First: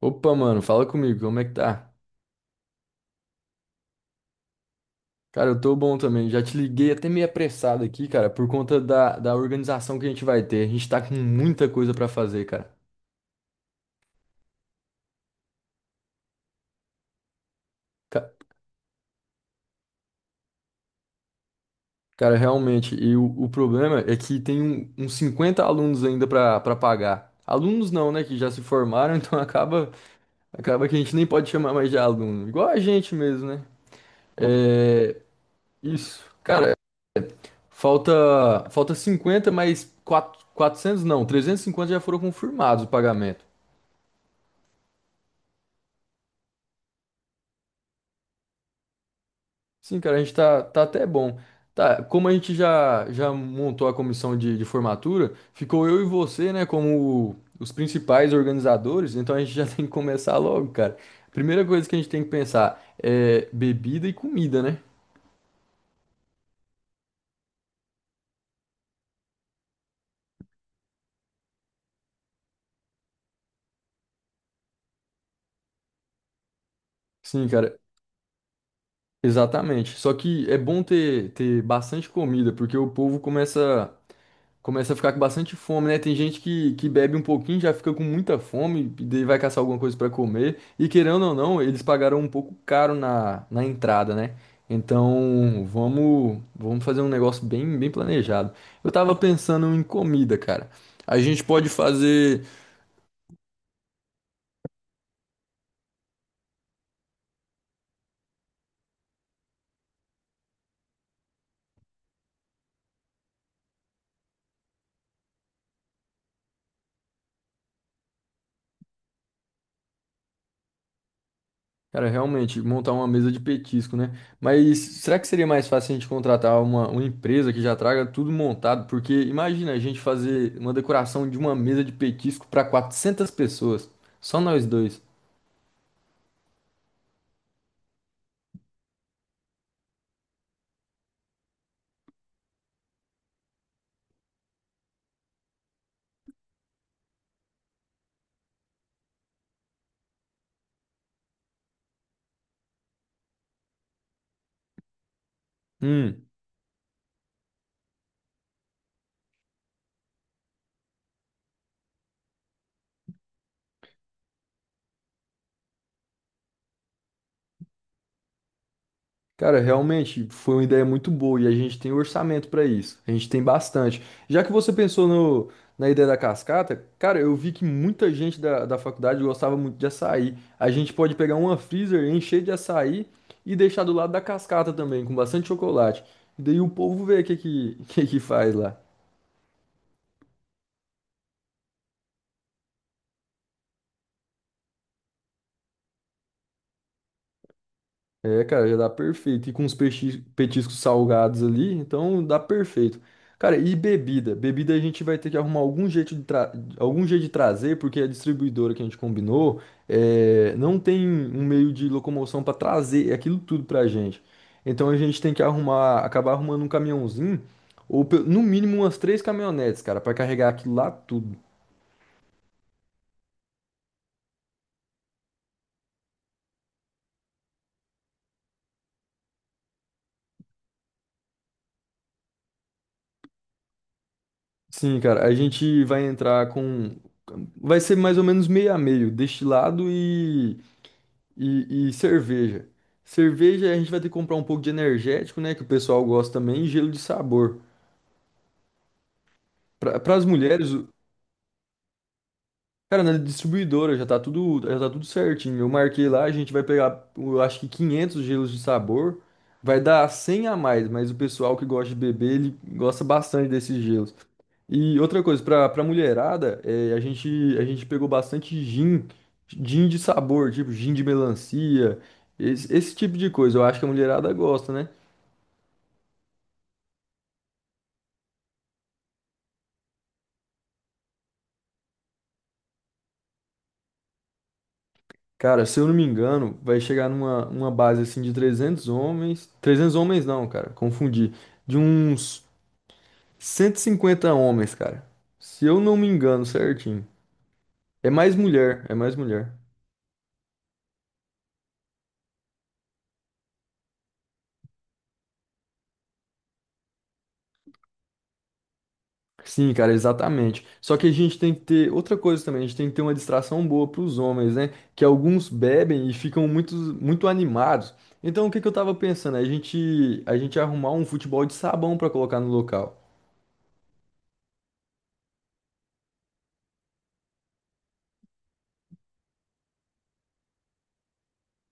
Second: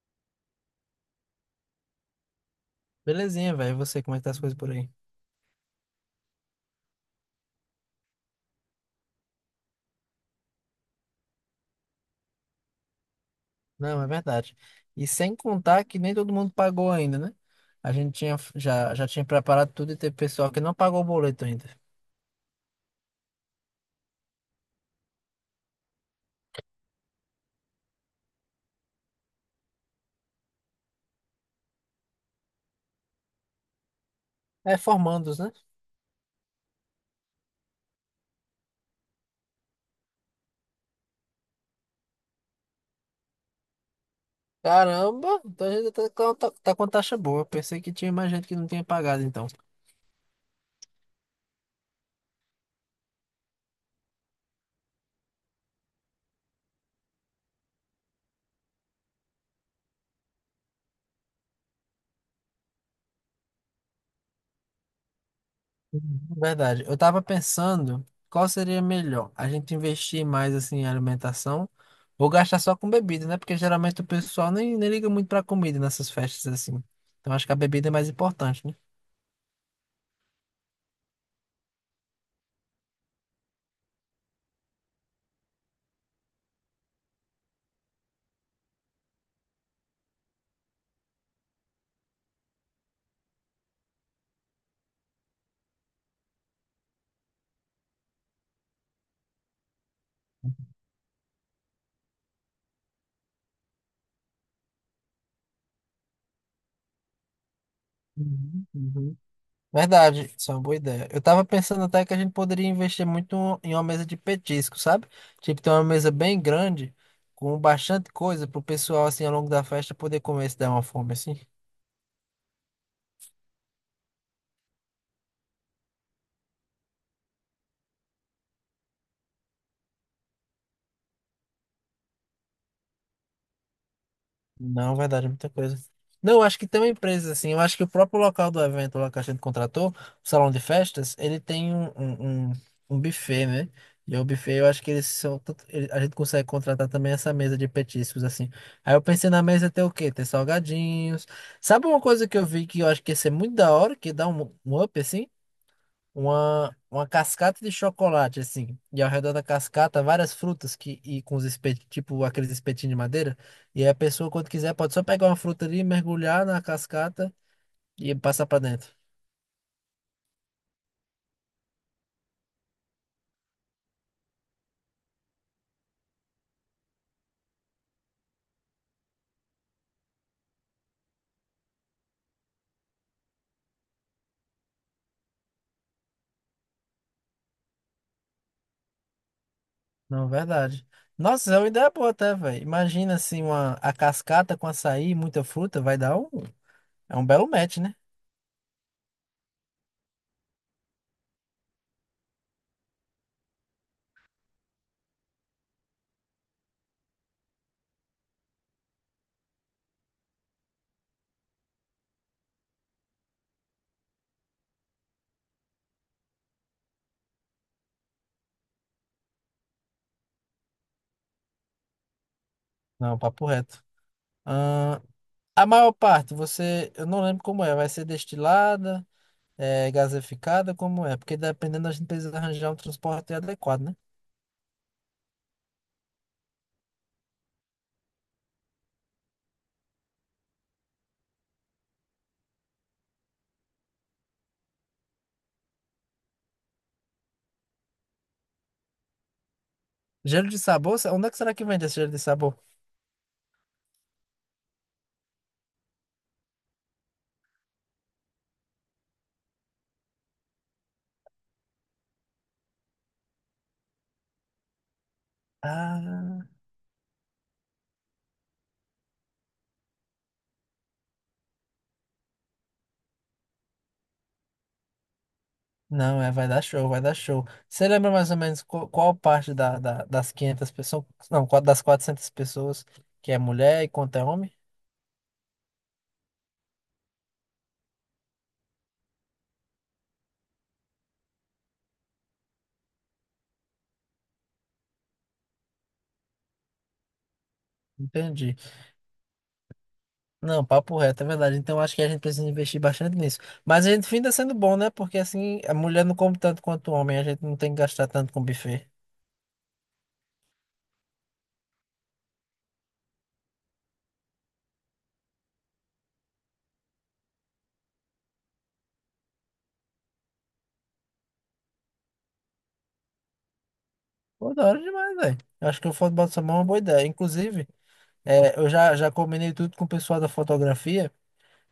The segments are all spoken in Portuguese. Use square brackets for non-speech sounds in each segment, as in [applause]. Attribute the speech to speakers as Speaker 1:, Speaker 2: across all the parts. Speaker 1: Opa, mano, fala comigo, como é que tá?
Speaker 2: Belezinha, velho. E você, como é que tá as coisas por aí?
Speaker 1: Cara, eu tô bom também. Já te liguei até meio apressado aqui, cara, por conta da organização que a gente vai ter. A gente tá com muita coisa pra fazer, cara.
Speaker 2: Não, é verdade. E sem contar que nem todo mundo pagou ainda, né? A gente
Speaker 1: Ca-
Speaker 2: tinha, já tinha preparado tudo e teve pessoal que não pagou o boleto ainda.
Speaker 1: Cara, realmente, e o problema é que tem uns 50 alunos ainda pra pagar. Alunos não, né, que já se formaram, [laughs] então acaba que a gente nem pode chamar mais de aluno. Igual a gente mesmo, né?
Speaker 2: É,
Speaker 1: É,
Speaker 2: formandos, né?
Speaker 1: isso. Cara, falta 50, mas quatrocentos não, 350 já foram confirmados o pagamento.
Speaker 2: Caramba, então a gente tá com taxa boa. Eu pensei que tinha mais gente que não tinha pagado, então.
Speaker 1: Sim, cara, a gente tá até bom. Tá, como a gente já montou a comissão de formatura, ficou eu e você, né, como os principais organizadores, então a gente já [laughs] tem que começar logo, cara. Primeira coisa que a gente tem que pensar é bebida e comida, né?
Speaker 2: Uhum. Verdade. Eu tava pensando qual seria melhor, a gente investir mais assim em alimentação ou gastar só com bebida, né? Porque geralmente o pessoal nem liga muito pra comida nessas festas assim. Então acho
Speaker 1: Sim,
Speaker 2: que a
Speaker 1: cara,
Speaker 2: bebida é mais importante, né?
Speaker 1: exatamente. Só que é bom ter bastante comida, porque o povo começa a ficar com bastante fome, né? Tem gente que bebe um pouquinho, já fica com muita fome, e daí vai caçar alguma coisa pra comer. E querendo ou não, eles pagaram um pouco caro na entrada, né? Então, vamos fazer um negócio bem planejado. Eu tava pensando em comida, cara. A gente pode fazer.
Speaker 2: Uhum, uhum. Verdade, isso é uma boa ideia. Eu tava pensando até que a gente poderia investir muito em uma mesa de petisco, sabe? Tipo, ter uma mesa bem grande, com bastante coisa pro pessoal, assim, ao longo da festa poder comer se der uma fome, assim.
Speaker 1: Cara, realmente, montar uma mesa de petisco, né? Mas será que seria mais fácil a gente contratar uma empresa que já traga tudo montado? Porque imagina a gente fazer uma decoração de uma mesa de petisco para 400 pessoas, só nós
Speaker 2: Não
Speaker 1: dois.
Speaker 2: vai dar de muita coisa. Não, eu acho que tem empresas assim. Eu acho que o próprio local do evento lá que a gente contratou, o salão de festas, ele tem um buffet, né? E o buffet, eu acho que eles são. Tanto- ele- a gente consegue contratar também essa mesa de petiscos, assim. Aí eu pensei na mesa ter o quê? Ter salgadinhos. Sabe uma coisa que eu vi que eu acho que ia ser muito da hora, que dá um up, assim?
Speaker 1: Hum.
Speaker 2: Uma cascata de chocolate, assim, e ao redor da cascata várias frutas que, e com os espetinhos, tipo aqueles espetinhos de madeira, e aí a pessoa, quando quiser, pode só pegar uma fruta ali, mergulhar na cascata e passar pra dentro.
Speaker 1: Cara, realmente foi uma ideia muito boa e a gente tem orçamento para isso. A gente tem bastante. Já que você pensou no, na ideia da cascata, cara, eu vi que muita gente da faculdade gostava muito de açaí. A gente pode pegar uma freezer, encher de açaí e deixar do lado da cascata também, com bastante chocolate. E daí o povo vê o [laughs] que faz lá.
Speaker 2: Não, verdade. Nossa, é uma ideia boa até, velho. Imagina assim, uma, a cascata com açaí e muita fruta, vai dar um. É um belo match, né?
Speaker 1: É, cara, já dá perfeito. E com os petiscos salgados ali, então dá perfeito. Cara, e bebida? Bebida a gente vai ter que arrumar algum jeito de, tra... algum jeito de trazer, porque a distribuidora que a gente combinou é, não tem um meio de locomoção para trazer aquilo tudo pra gente. Então a gente tem que arrumar, acabar arrumando um caminhãozinho, ou no mínimo umas três caminhonetes, cara, para carregar aquilo lá tudo.
Speaker 2: Não, papo reto. Ahn, a maior parte, você. Eu não lembro como é, vai ser destilada. É gaseificada, como é? Porque dependendo, a gente precisa arranjar um transporte adequado, né?
Speaker 1: Sim, cara, a gente vai entrar com. Vai ser mais ou menos meio a meio, destilado e. E cerveja. Cerveja a gente vai ter que comprar um pouco de energético, né? Que o pessoal gosta também, e gelo de sabor. Para as
Speaker 2: Gelo de
Speaker 1: mulheres,
Speaker 2: sabor? Onde é que será que vende esse gelo de sabor?
Speaker 1: cara, na distribuidora já tá tudo certinho. Eu marquei lá, a gente vai pegar, eu acho que 500 gelos de sabor. Vai dar 100 a mais, mas o pessoal que gosta de beber, ele gosta bastante desses gelos. E outra coisa, para
Speaker 2: Ah,
Speaker 1: mulherada, é, a gente pegou bastante gin, gin de sabor, tipo gin de melancia, esse tipo de coisa. Eu acho que a mulherada gosta, né?
Speaker 2: não, é, vai dar show, vai dar show. Você lembra mais ou menos qual parte das 500 pessoas, não, das 400 pessoas que é mulher e quanto é homem?
Speaker 1: Cara, se eu não me engano, vai chegar numa uma base assim de 300 homens. Trezentos homens não, cara, confundi. De uns 150 homens, cara. Se eu não me engano, certinho. É mais
Speaker 2: Entendi.
Speaker 1: mulher, é mais mulher.
Speaker 2: Não, papo reto, é verdade. Então acho que a gente precisa investir bastante nisso. Mas a gente finda sendo bom, né? Porque assim, a mulher não come tanto quanto o homem, a gente não tem que gastar tanto com buffet.
Speaker 1: Sim, cara, exatamente. Só que a gente tem que ter outra coisa também, a gente tem que ter uma distração boa para os homens, né? Que alguns bebem e ficam muito animados. Então, o que que eu tava pensando? A gente arrumar um futebol de sabão para colocar no local.
Speaker 2: Pô, da hora demais, velho. Acho que o futebol de sabão é uma boa ideia. Inclusive, eu já combinei tudo com o pessoal da fotografia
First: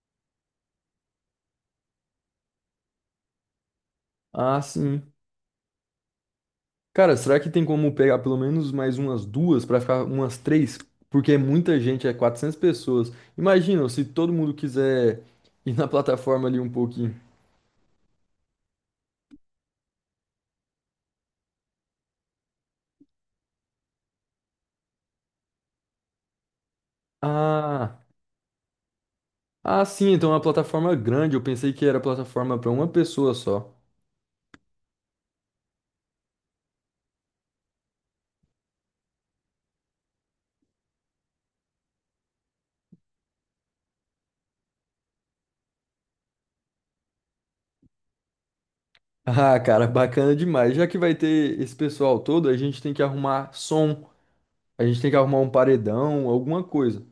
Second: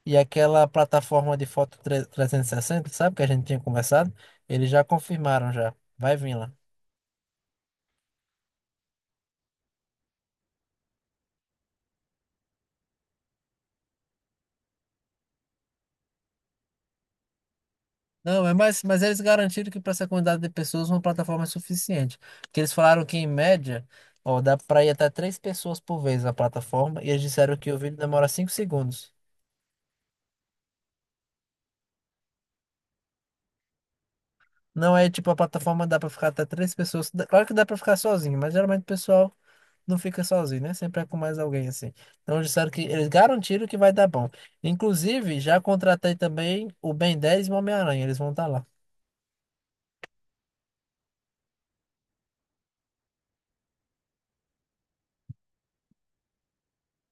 Speaker 2: e aquela plataforma de foto 360, sabe, que a gente tinha conversado?
Speaker 1: Ah,
Speaker 2: Eles já
Speaker 1: sim.
Speaker 2: confirmaram já. Vai vir lá.
Speaker 1: Cara, será que tem como pegar pelo menos mais umas duas pra ficar umas três? Porque é muita gente, é 400 pessoas. Imagina se todo mundo quiser ir na plataforma ali um pouquinho.
Speaker 2: Não, é mais, mas eles garantiram que para essa quantidade de pessoas uma plataforma é suficiente. Porque eles falaram que, em média, ó, dá para ir até três pessoas por vez na plataforma e eles disseram que o vídeo
Speaker 1: Ah,
Speaker 2: demora 5 segundos.
Speaker 1: ah, sim, então é uma plataforma grande. Eu pensei que era plataforma pra uma pessoa só. [laughs]
Speaker 2: Não é tipo a plataforma dá para ficar até três pessoas. Claro que dá para ficar sozinho, mas geralmente o pessoal não fica sozinho, né? Sempre é com mais alguém assim. Então disseram que eles garantiram que vai dar bom. Inclusive, já contratei também o Ben 10 e o Homem-Aranha, eles vão estar lá.
Speaker 1: Ah, cara, bacana demais. Já que vai ter esse pessoal todo, a gente tem que arrumar som, a gente tem que arrumar um paredão, alguma coisa.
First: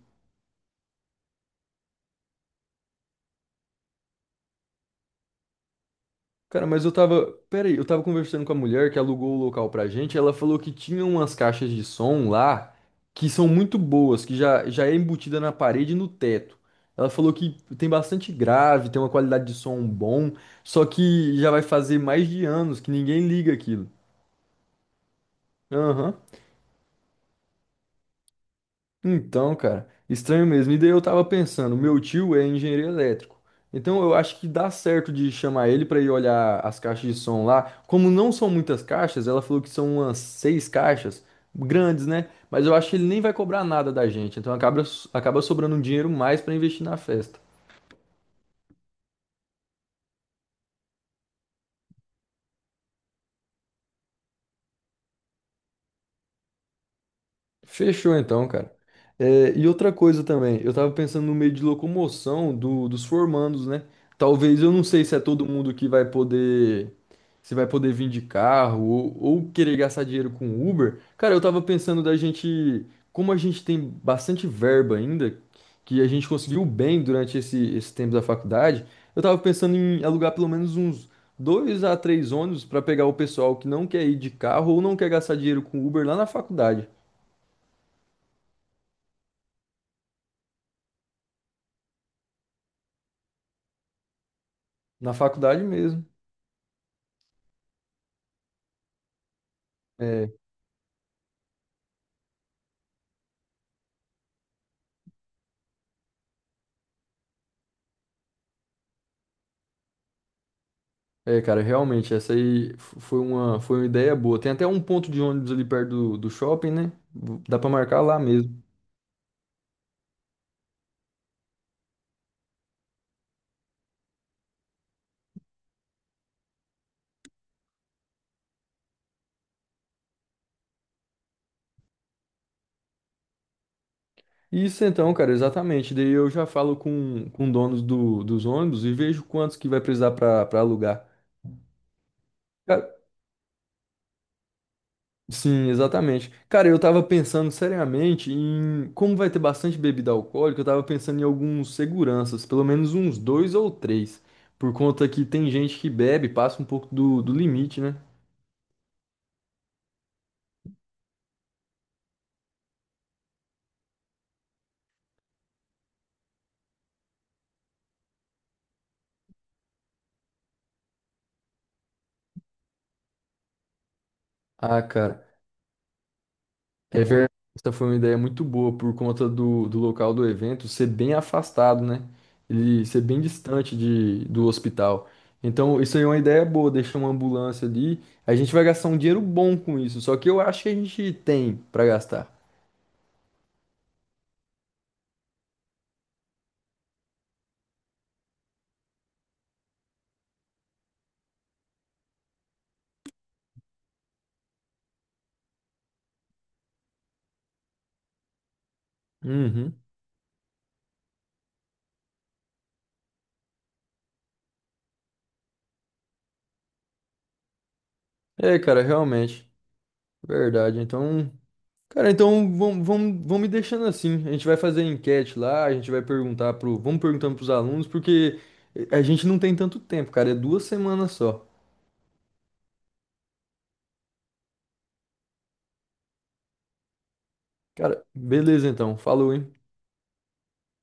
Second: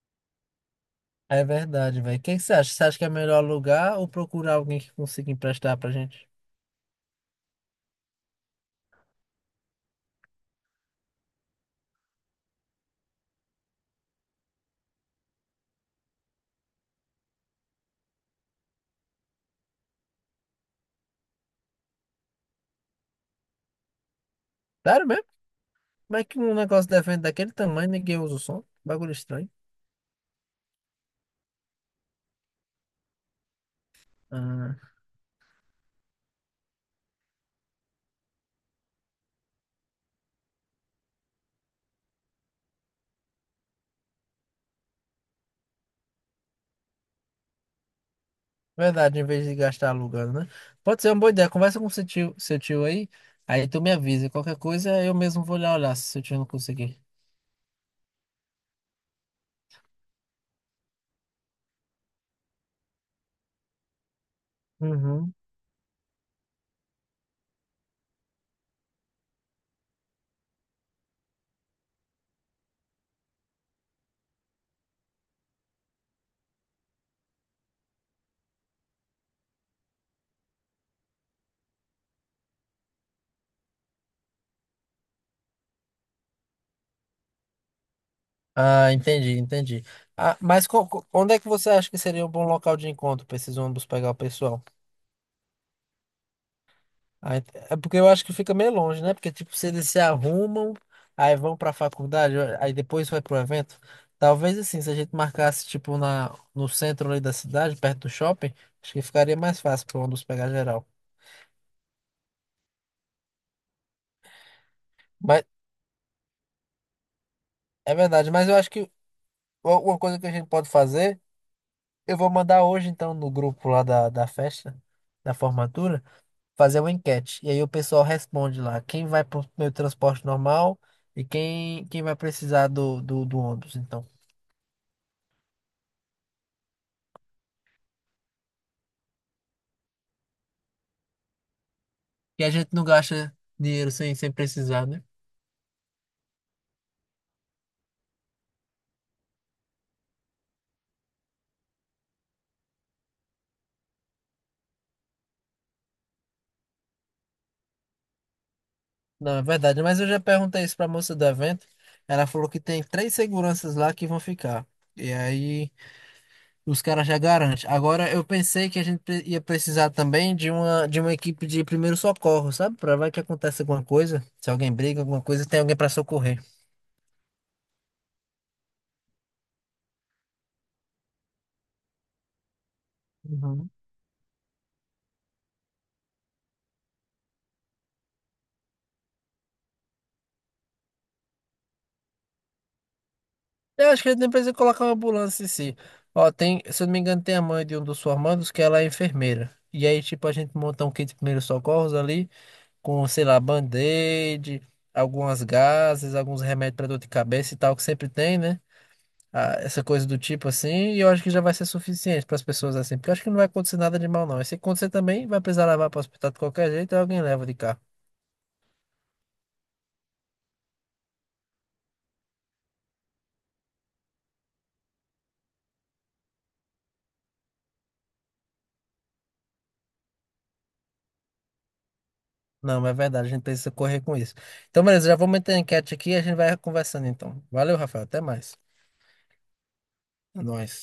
Speaker 2: É verdade, velho. O que que você acha? Você acha que é melhor alugar ou procurar alguém que consiga emprestar pra gente?
Speaker 1: Cara, mas eu tava. Pera aí, eu tava conversando com a mulher que alugou o local pra gente. Ela falou que tinha umas caixas de som lá que são muito boas, que já é embutida na parede e no teto. Ela falou que tem bastante grave, tem uma qualidade de som bom, só que já vai fazer mais de anos que ninguém liga aquilo.
Speaker 2: Sério mesmo?
Speaker 1: Aham.
Speaker 2: Como é que um negócio de evento daquele tamanho ninguém usa o som? Bagulho estranho.
Speaker 1: Então, cara, estranho mesmo. E daí eu tava pensando, meu tio é engenheiro elétrico. Então eu acho que dá
Speaker 2: Ah,
Speaker 1: certo de chamar ele pra ir olhar as caixas de som lá. Como não são muitas caixas, ela falou que são umas seis caixas grandes, né? Mas eu acho que ele nem vai cobrar nada da gente. Então acaba sobrando um dinheiro mais pra investir na festa.
Speaker 2: verdade, em vez de gastar alugando, né? Pode ser uma boa ideia. Conversa com seu tio aí, aí tu me avisa. Qualquer coisa eu mesmo vou lá olhar se seu tio não conseguir.
Speaker 1: Fechou então, cara. É, e outra coisa também, eu tava pensando no meio de locomoção dos formandos, né? Talvez eu não sei se é
Speaker 2: Uhum.
Speaker 1: todo mundo que vai poder, se vai poder vir de carro ou querer gastar dinheiro com Uber. Cara, eu tava pensando da gente, como a gente tem bastante verba ainda, que a gente conseguiu bem durante esse tempo da faculdade, eu tava pensando em alugar pelo menos uns dois a três ônibus pra pegar o pessoal que não quer ir de carro ou não quer gastar dinheiro com Uber lá na faculdade.
Speaker 2: Ah, entendi, entendi. Ah, mas onde é que você acha que seria um bom local de encontro para esses ônibus pegar o pessoal?
Speaker 1: Na faculdade mesmo.
Speaker 2: Ah, é porque eu acho que fica meio longe, né? Porque, tipo, se eles se
Speaker 1: É,
Speaker 2: arrumam, aí vão para a faculdade, aí depois vai pro evento. Talvez, assim, se a gente marcasse, tipo, na, no centro ali da cidade, perto do shopping, acho que ficaria mais fácil para ônibus pegar geral.
Speaker 1: é, cara, realmente, essa aí foi uma ideia boa. Tem até um ponto de
Speaker 2: Mas,
Speaker 1: ônibus ali perto do shopping, né? Dá pra
Speaker 2: é
Speaker 1: marcar lá
Speaker 2: verdade, mas eu
Speaker 1: mesmo.
Speaker 2: acho que uma coisa que a gente pode fazer, eu vou mandar hoje, então, no grupo lá da festa, da formatura, fazer uma enquete. E aí o pessoal responde lá, quem vai pro meu transporte normal e quem vai precisar do ônibus, então.
Speaker 1: Isso então, cara, exatamente. Daí eu já falo com donos dos ônibus e vejo quantos que vai precisar pra alugar.
Speaker 2: E a gente não
Speaker 1: Cara,
Speaker 2: gasta dinheiro sem precisar, né?
Speaker 1: sim, exatamente. Cara, eu tava pensando seriamente em como vai ter bastante bebida alcoólica, eu tava pensando em alguns seguranças, pelo menos uns dois ou três, por conta que tem gente que bebe, passa um pouco do limite, né?
Speaker 2: Não, é verdade. Mas eu já perguntei isso pra moça do evento. Ela falou que tem três seguranças lá que vão ficar. E aí os caras já garantem. Agora eu pensei que a gente ia precisar também de uma equipe de primeiro socorro, sabe? Pra vai que acontece alguma coisa. Se alguém
Speaker 1: Ah,
Speaker 2: briga, alguma
Speaker 1: cara,
Speaker 2: coisa, tem alguém pra socorrer.
Speaker 1: é verdade. Essa foi uma ideia muito boa por conta do local do evento ser bem afastado, né? Ele ser bem
Speaker 2: Uhum.
Speaker 1: distante do hospital. Então, isso aí é uma ideia boa, deixar uma ambulância ali. A gente vai gastar um dinheiro bom com isso, só que eu acho que a gente tem pra gastar.
Speaker 2: Eu acho que ele nem precisa colocar uma ambulância em si. Ó, tem, se eu não me engano, tem a mãe de um dos formandos que ela é enfermeira. E aí, tipo, a gente monta um kit de primeiros socorros ali, com, sei lá, band-aid, algumas gases, alguns remédios para dor de cabeça e tal, que sempre tem, né? Ah,
Speaker 1: Uhum.
Speaker 2: essa coisa do tipo assim. E eu acho que já vai ser suficiente para as pessoas assim, porque eu acho que não vai acontecer nada de mal, não. E se acontecer também, vai precisar levar para o hospital de qualquer jeito, aí alguém leva de carro.
Speaker 1: É, cara, realmente. Verdade. Então, cara, então vamos me deixando assim. A gente vai fazer enquete lá, a gente vai perguntar pro, vamos perguntando pros alunos, porque a gente não tem tanto tempo, cara, é duas semanas só.
Speaker 2: Não, mas é verdade, a gente precisa correr com isso. Então, beleza, já vou meter a enquete aqui e a gente vai conversando então. Valeu, Rafael,
Speaker 1: Cara,
Speaker 2: até mais.
Speaker 1: beleza então. Falou, hein?
Speaker 2: É nóis.